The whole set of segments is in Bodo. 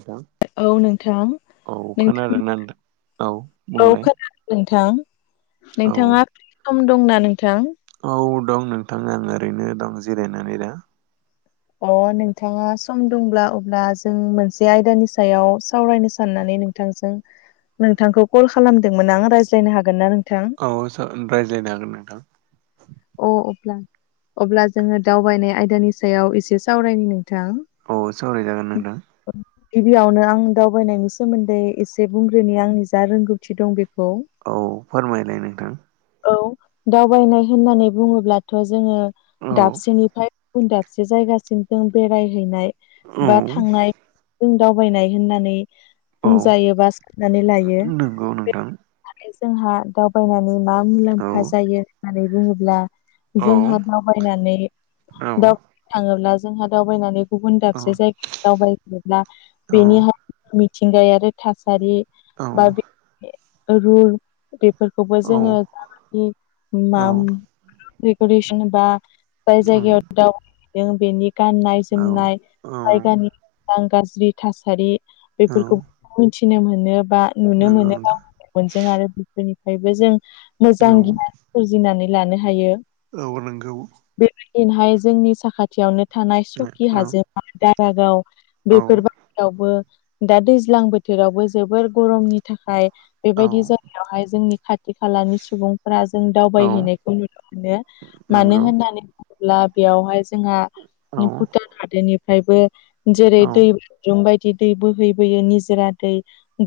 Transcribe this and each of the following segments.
नोंथां औ नोंथां औ नोंथां खोनादोंना नोंथां औ औ बुंलाय खोना [unintelligible] नोंथां औ नोंथाङा फ्रि सम दंना नोंथां? औ दं नोंथां आं ओरैनो दं जिरायनानै दा। अ' नोंथाङा सम दंब्ला अब्ला जों मोनसे आयदानि सायाव सावरायनो साननानै नों थांजों नोंथांखौ कल खालामदोंमोन आं रायज्लायनो हागोन ना नोंथां? औ सार रायज्लायनो हागोन नोंथां। अ 'अब्ला अब्ला जोङो दावबायनाय आयदानि सायाव एसे सावरायनि नोंथां। औ सावरायजागोन नोंथां। [unintelligible] गिबियावनो आं दावबायनायनि सोमोन्दै एसे बुंग्रोनि आंनि जा रोंगौथि दं बेखौ औ फोरमायलाय नोंथां। औ दावबायनाय होननानै बुङोब्लाथ' जोङो औ दाबसेनिफ्राय उन दाबसे जायगासिम जों बेरायहैनाय औ बा थांनाय जों दावबायनाय होननानै औ बुंजायो बा साननानै लायो। नंगौ नोंथां आरो जोंहा दावबायनानै मा औ मुलाम्फा जायो होननानै बुङोब्ला औ जोंहा दावबायनानै [unintelligible] थाङोब्ला जोंहा दावबायनानै गुबुन औ दाबसे जाय दावबायोब्ला बेनि मिथिंगायारि थासारि औ बा रुल बेफोरखौबो औ जोङो [unintelligible] माम [unintelligible] रेगुरेसन बा जाय जायगायाव दावबायहैदों बेनि गाननाय औ जोमनाय औ जायगानि मोजां गाज्रि थासारि औ बेफोरखौ मिथिनो मोनो बा नुनो नंगौ मोनो गावनि नोंथां [unintelligible] मेगनजों आरो बिफोरनिफ्रायबो जों मोजां औ गियान सोरजिनानै लानो हायो। औ नोंगौ बेबायदिनहाय जोंनि साखाथियावनो थानाय औ सकि औ हाजो दारागाव औ बेफोर बायदियावबो दा दैज्लां बोथोरावबो जोबोर गरमनि थाखाय बेबायदि जायगायाव हाय जोंनि खाथि खालानि सुबुंफोरा जों औ दावबायहैनायखौ नुनो मोनो मानो नंगौ होननानै बुङोब्ला बेयावहाय जों जोंहा औ भुटान हादोरनिफ्रायबो जेरै औ दै जुमबायदि [unintelligible] दि दै बोहैबोयो निजोरा दै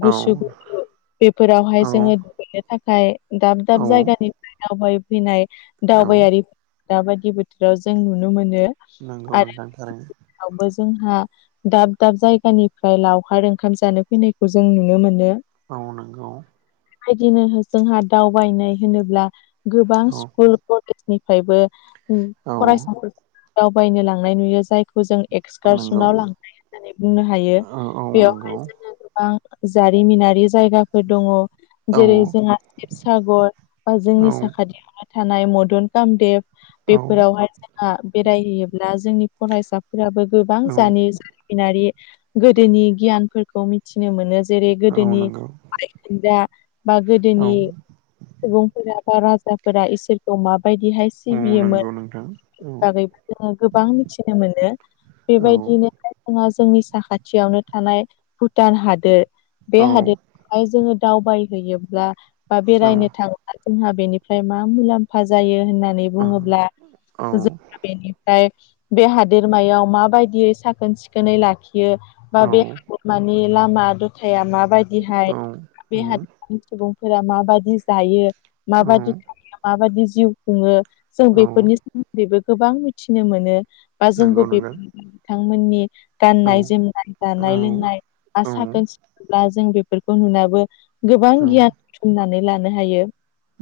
औ गुसु गुसु बेफोरावहाय औ जोङो दुगैनो थाखाय दाब औ दाब जायगानिफ्राय दावबाय फैनाय औ दावबायारि दाबायदि बोथोराव जों नुनो मोनो नोंगौ नोंथां थारैनो यावबो जोंहा दाब दाब जायगानिफ्राय लावखार ओंखाम जानो फैनायखौ जों नुनो मोनो। औ नोंगौ बेबायदिनो जोंहा दावबायनाय होनोब्ला गोबां औ स्कुल कलेजनिफ्रायबो औ फरायसाफोर दावबायनो लांनाय नुयो जायखौ जों नंगौ एक्सकारसनाव लांनाय होननानै बुंनो हायो औ औ नंगौ बेवहाय जोंङो गोबां जारिमिनारि जायगाफोर दङ औ जेरै जोंहा शिबसागर बा औ जोंनि साखाथियाव थानाय मदन कामदेब औ बेफोरावहाय बेरायहैयोब्ला जोंनि फरायसाफोराबो गोबां जानो। नारि गोदोनि गियानफोरखौ मिथिनो मोनो जेरै औ गोदोनि। नंगौ डा बा औ गोदोनि सुबुं। [unintelligible] राजाफोरा इसोरखौ माबायदिहाय। औ सिबियोमोन नंगौ नोंथां औ बागै जोङो गोबां मिथिनो मोनो औ बेबायदिनो। जोंहा जोंनि साखाथियावनो थानाय भुटान हादोर। औ बे हादोद हाय जोङो दावबायहैयोब्ला बा औ बेरायनो थाङोब्ला जोंहा बेनिफ्राय मा मुलाम्फा जायो होननानै औ बुङोब्ला औ जों हा बेनिफ्राय बे हादोरमायाव माबायदियै साखोन सिखोनै लाखियो बा बे औ हादरमानि लामा दथाया माबायदिहाय औ बे औ हाद सुबुंफोरा माबाददि जायो माबाददि थाङो माबाददि जिउ खुङो। जों बेफोरनि सोमोन्दैबो गोबां मिथिनो मोनो बा जोंबो नंगौ बे नोंथां बिथांमोननि औ गाननाय जोमनाय। जानाय औ लोंनाय औ आरो साखोन सिखोब्ला जों बेफोरखौ नुनाबो। गोबां गियानथुमनानै लानो हायो।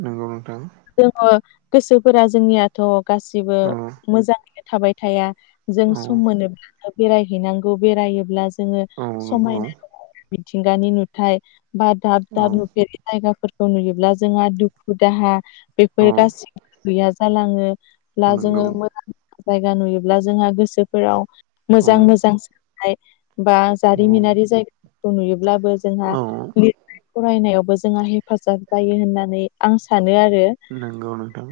नंगौ नोंथां जोङो गोसोफोरा जोंनियाथ गासिबो औ मोजाङैनो थाबाय थाया जों औ सम मोनोब्लानो बेरायहैनांगौ बेरायोब्ला। जोङो औ नंगौ समायना मिथिंगानि नुथाय बा दाब औ दाब नुफेर जायगाफोरखौ नुयोब्ला जोंहा दुखु दाहा बेफोर औ गाससिबो गैया जालाङो। नंगौ जोङो मोजां जायगा नुयोब्ला जोंहा गोसोफोराव औ मोजां मोजां। बा औ जारिमिनारि जायगाफोरखौ नुयोब्लाबो जोंहा। औ फरायनायावबो जोंहा हेफाजाब जायो होननानै आं सानो आरो। नंगौ नोंथां।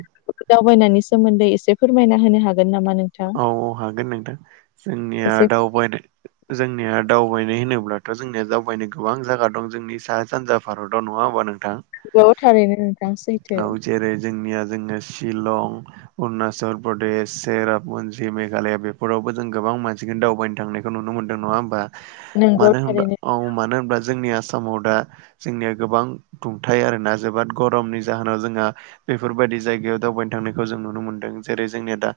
दावबायनायनि सोमोन्दै एसे फोरमायना होनो हागोन नामा नों औ औ हागोन नोंथां जोंनिया एसे दावबायनो। जोंनिया दावबायनाय होनोब्लाथ जोंनिया दावबायनो गोबां जाया दं जोंनि साहा सानजा। भारताव नङा होनोमबा नोंथां। बे थारैनो नोंथां सैथो। औ जेरै जोंनिया जोङो शिलं अरुनाचल प्रदेश सेर बनसि मेघालया बेफोरावबो जों गोबां मानसिखौनो दावबायनो थांनायखौ नुनो मोनदों नङा होमबा। नंगौ मानो होन थारैनो औ मानो होनब्ला जोंनि आसामाव दा। जोंनिया गोबां दुंथाय आरोना जोबोद गरमनि जाहोनाव जोंहा। बेफोरबायाददि जायगायाव दावबायनो थांनायखौ जों नुनो मोनदों जेरै जोंनिया दा।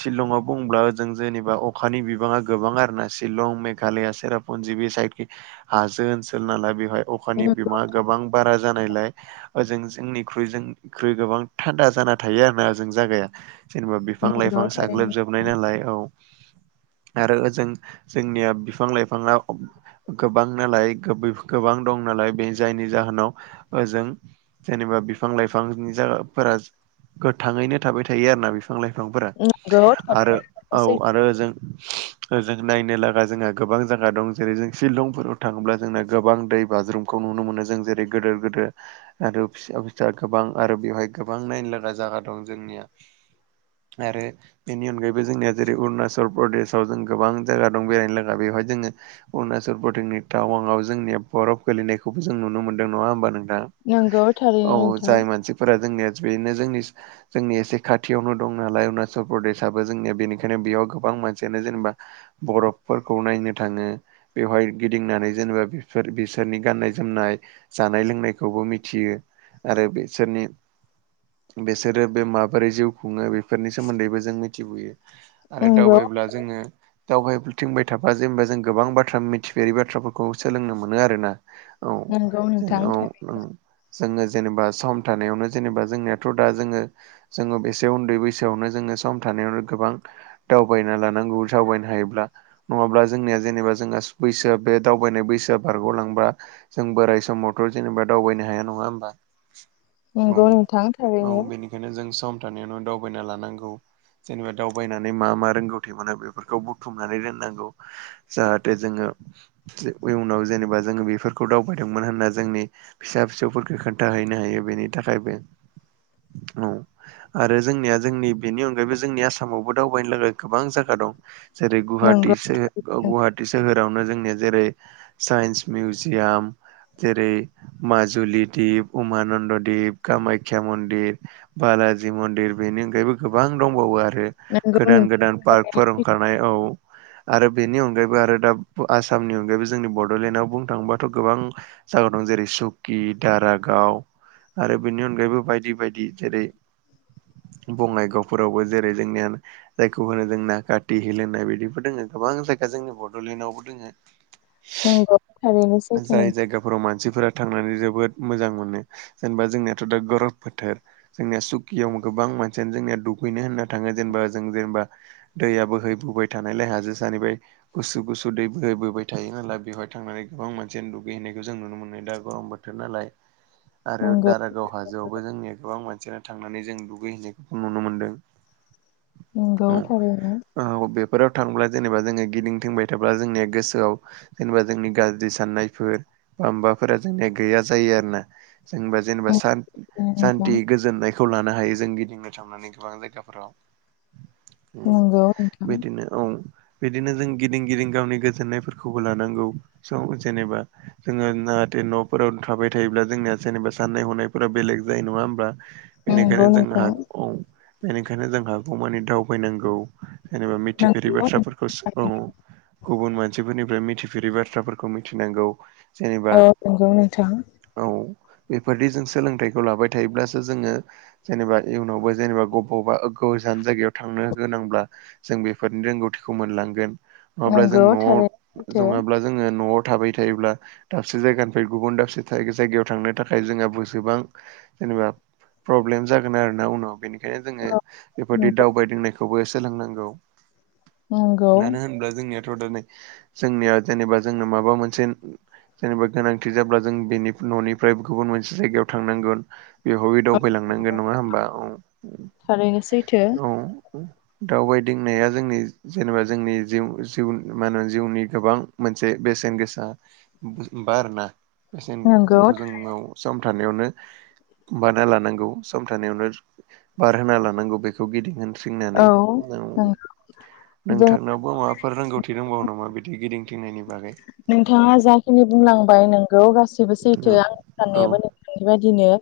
शिलंआव बुंब्ला जों जेनेबा अखानि बिबाङा गोबां आर ना शिलं मेघालया सेरा अनजिबि साइकि हाजो ओनसोल नालाय बेवहाय अखानि बिमाङा गोबां बारा जानायलाय। ओजों जोंनिख्रुइ जनिख्रुइ गोबां थान्दा जाना थायो आरो ना ओजों जायगाया। जेनेबा बिफां नंगौ लाइफां थारैनो साग्लोबजोबनाय नालाय औ। आरो ओजों जोंनिया बिफां लाइफाङा। गोबां नालाय गोबां दं नालाय बे जायनि जाहोनाव ओ जों। जेनेबा बिफां लाइफांनि जागाफोरा। गोथाङैनो थाबाय थायो आरो ना बिफां लाइफांफोरा। नंगौ आरो थारैनो औ सैथो आरो ओ जों। जों नायनो लागा जोंहा गोबां जाया दं जेरै जों शिलंफोराव थाङोब्ला जोंना गोबां दै बाज्रुम। खौ नुनो मोनो जों जेरै गोदोर गोदोर। आरो फिसा गोबां आरो बेवहाय गोबां नायनोलागा जायगा दं जोंनिया। आरो बेनि अनगायैबो जोंनिया जेरै अरुणाचल प्रदेशआव जों गोबां जायगा दं बेरायनोलागा बेवहाय जोङो। अरुणाचल प्रदेशनि टावांआव जोंनिया बरफ गोेलैनायखौबो जों नुनो मोनदों नङा होमबा नोंथां। नंगौ थारैनो औ नोंथां जाय मानसि। फोर जोंनिया बेनो जोंनि जोंनि एसे खाथियावनो दं नालाय उत्चल प्रदेशाबो जोंनिया बेनिखायनो बेयाव गोबां मानसियानो जेनेबा। बरफफोरखौ नायनो थाङो। बेवहाय गिदिंनानै जेनेबाफोर बिसोरनि गाननाय जोमनाय। जानाय लोंनायखौबो मिथियो आरो बिसोरनि बेसोरो बे माबोरै जिउ खुङो बेफोरनि। सोमोन्दैबो जों मिथिबोयो आरो नंगौ दावबायायोब्ला जोङो। दावहाय बुथिंबाय थाबा जेनबा जों गोबां बाथ्रा मिथिफेरि बाथ्राफोरखौ सोलोंनो मोनो आरोना। औ नंगौ नोंथां जेने औ उम जोङो जेनेबा सम थानायावनो जेनेबा जोंनियाथ दा जोङो। जोङो बेसे उन्दै बैसोआवनो जोङो सम थानायावनो गोबां। दावबायना लानांगौ दावबायनो हायोब्ला नङाब्ला जोंनिया जेनेबा जोंहा बैसोआ बे दावबायनाय बैसोआ बारग'लांबा जों बोराय समावथ' जेनेबा दावबायनो हाया नङा होमबा। नंगौ नोंथां थारैनो बेखायनो जों सम थानायावनो दा दावबायना लानांगौ जेनेबा दावबायनानै मा मा रोंगौथि मोनो बेफोरखौ बुथुमनानै दोननांगौ। जाहाथे जोङो उयनाव जेनेबा जोङो बेफोरखौ दावबायदोंमोन होनना जोंनि। फिसा फिसौफोरखौ खोन्थाहैनो हायो बेनि थाखायबो औ आरो जोंनिया जोंनि बेनि अनगायैबो जोंनि आसामावबो दावबायनो थाखाय गोबां जायगा दं। जे रै नंगौ गुवाहाटिस गुवाहाटि सोहोरावनो जोंनिया जेरै साइन्स मिउजियाम जेरै माजुलि दीप उमानन्द दिप कामााख्या मन्दिर बालाजि मन्दिर बेनि अनगायैबो गोबां दंबावो आरो नंगौ गोदान गोदान नोंथां पार्क फोरोंखानाय औ आरो बेनि अनगायैबो आरो दा आसामनि अनगायैबो जोंनि बड'लेण्डआव बुंनो थांबाथ' गोबां जायगा दं जेरै सुकि दारागाव आरो बेनि अनगायैबो बायदि बायदि जेरै बङाइगावफोरावबो जेरै जोंनियानो जायखौ होनो जोंनाा काथि हेल होननाय बिदिबो दङ गोबां जायगा जोंनि बड'लेण्डआवबो दोङो नंगौ थारैनो सैथो नंगौ फोराव मानसिफोरा थांनानै जोबोद मोजां मोनो जेनेबा जोंनियाथ' दा गरम फोथार [unintelligible] जोंनिया सुखियाव गोबां मानसियानो जोंनिया दुगैनो होनना थाङो जेनेबा जों जेनेबा। दैया बोहैबोबाय थानायलाय हाजो सानिबाय गुसु गुसु दै बोहैबाय थायो नाय बेवहाय थांनानै गोबां मानसिानो दुगैहैायखौ जों नुनो मोनो दा गरम बोथोर नालाय [inaudible] आरो दारागाव हाजोआवबो जोंनि गोबां मानसियानो थांनानै जों दुगैहैनायखौ नुनो मोनदों। औ नंगौथारैनो बेफोराव थांब्ला जेनेबा जोङो गिदिं थंबाय थाब्ला जोंनिया गोसोआव। जेनेबा जोंनि गाज्रि साननायफोर बा माबाफोरा जोंनिया गैया जायो आरो ना जेनबा जेनेबा नोंथां सान्ती गोजोननायखौ लानो हायो। जों गिदिंनो थांनानै गोबां जायगाफोराव नंगौ नोंथां बिदिनो औ बिदिनो जों गिदिं गिदिं गावनि गोजोननायफोरखौबो लानांगौ सम जेनेबा जोङो जाहाथे न'फोराव थाबाय थायोब्ला जोंनिया जेनेबा साननाय हनायफोरा बेलेग जायो नङा होमबा। नंगौ बेनिखायनो जों हा नोंथां बेनिखायनो जों हाखौ मानि दावबायनांगौ। जेनेबा मिथिफेरि नंगौ बाथ्राफोरखौ औ गुबुन मानसिफोरनिफ्राय मिथिफेरै बाथ्राफोरखौ मिथिनांगौ जेनेबा औ नंगौ नोंथां। औ बेफोरदि जों सोलोंथाइखौ लाबाय थायोब्लासो जोङो। जेनेबा इयुनावबो जेनेबा बबावबा गोजान जायगायाव थांनो गोनांब्ला जों बेफोरनि रोंगौथिखौ मोनलांगोन नङाब्ला जों नंगौ थारैनो न'आव सैथो जङाब्ला जोङो न'आव थाबाय थायोब्ला दाबसे जायगानिफ्राय गुबुन दाबसे थाय जायगायाव थांनो थाखाय जोंहा जेसेबां जेनेबा ब्लेम जागोन आरोना उनाव बेनिखायनो जोङो औ बेफोरदि नंगौ दावबायदिनायखौबो सोलोंनांगौ नंगौ मानो होनोब्ला जोंनियाथ' दिनै जोंनिया जेनेबा जोंनो माबा मोनसे जेनेबा गोनांथि जाब्ला जों बेनि न'निफ्राय गुबुन मोनसे जायगायाव थांनांगोन बेवहाय आवगायलांनांगोन नङा होमबा औ थारैनो सैथो। औ दावबायदिंनाया जोंनि जेनेबा जोंनि जिउ जिउ मा होनो जिउनि गोबां मोनसे बेसेन गोसा बा आरोना बेसेन नंगौ औ [unintelligible] सम थानायावनो बानायना लानां गौ सम थानायावनो बारहोना लानांगौ बेखौ गिदिं होन सिंनानै नाव नंगौ जों नोंथांनाव माफोर रोंगौथि रोंबावो नामा बिदि गिदिंथिंनायनि बागै? नोंथाङा जाखिनि बुंलांबाय नोंगौ गासिबो सैथो औ आं औ साननायाबो नोंथांनि बायदिनो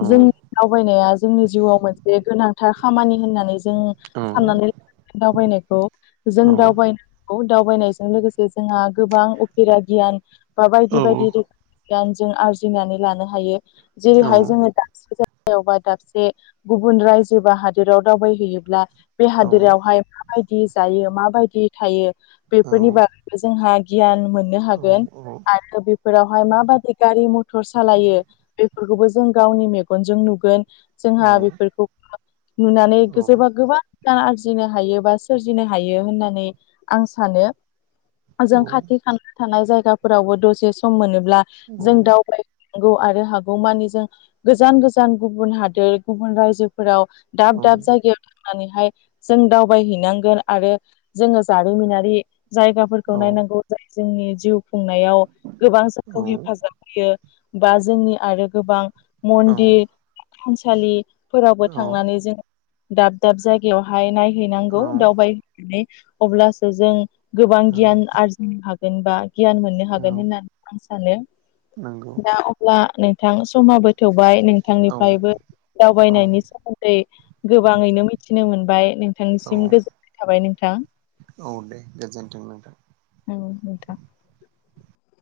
औ जों दावबायनाया जोंनि जिउआव मोनसे गोनांथार खामानि होननानै जों औ साननानै लानांगोन दावबायनायखौ जों औ दावबायनांगौ दावबायनायजों लोगोसे जोंहा गोबां उफेरा गियान बा बायदि औ बायदि रोखोमनि गियान जों आरजिनानै लानो हायो। औ जेरैहाय जोङो दाबसे जाय गायाव बा दाबसे गुबुन रायजो बा हादोराव दावबायहैयोब्ला बे औ हादोरावहाय माबायदि जायो माबायदि थायो औ बेफोरनि बागैबो जोंहा गि गियान मोननो औ हागोन आरो बेफोरावहाय माबादि गारि मथर सालायो बेफोरखौबो जों गावनि मेगनजों नुगोन जोंहा बेफोरखौ नुनानै जोबा गोबा आरजिनो हायो बा सोरजिनो हायो होननानै आं सानो। जों खा थान-थानाय जायगाफोरावबो दसे सम मोनोब्ला जों दावबाय नंगौ आरो हागौ मानि जों गोजान गोजान गुबुन हादोर गुबुन रायजोफोराव दाब दाब जागायाव नानैहाय जों दावबायहैनांगोन आरो जोङो जारिमिनारि जायगा फोरखौ नायनांगौ जाय जोंनि जिउ खुंनायाव गोबां जोंखौ हेफाजाब होयो बा जोंनि आरो गोबां मन्दिर थानसालि फोरावबो औ थांनानै जोङो दाब दाब जायगायावहाय औ नायहैनांगौ दावबायहैनानै अब्लासो जों गोबां गियान आरजिनो हागोनबा गियान मोननो हागोन औ होननानै आं सानो नंगौ दा अब्ला नोंथां समाबो थौबाय औ नोंथांनिफ्रायबो औ दावबायनायनि सोमोन दै गोबाङैनो मिथिनो मोनबाय औ नोंथांनिसिम गोजोननाय थाबाय नोंथां औ दे गोजोनथों नोंथां। औ नोंथां।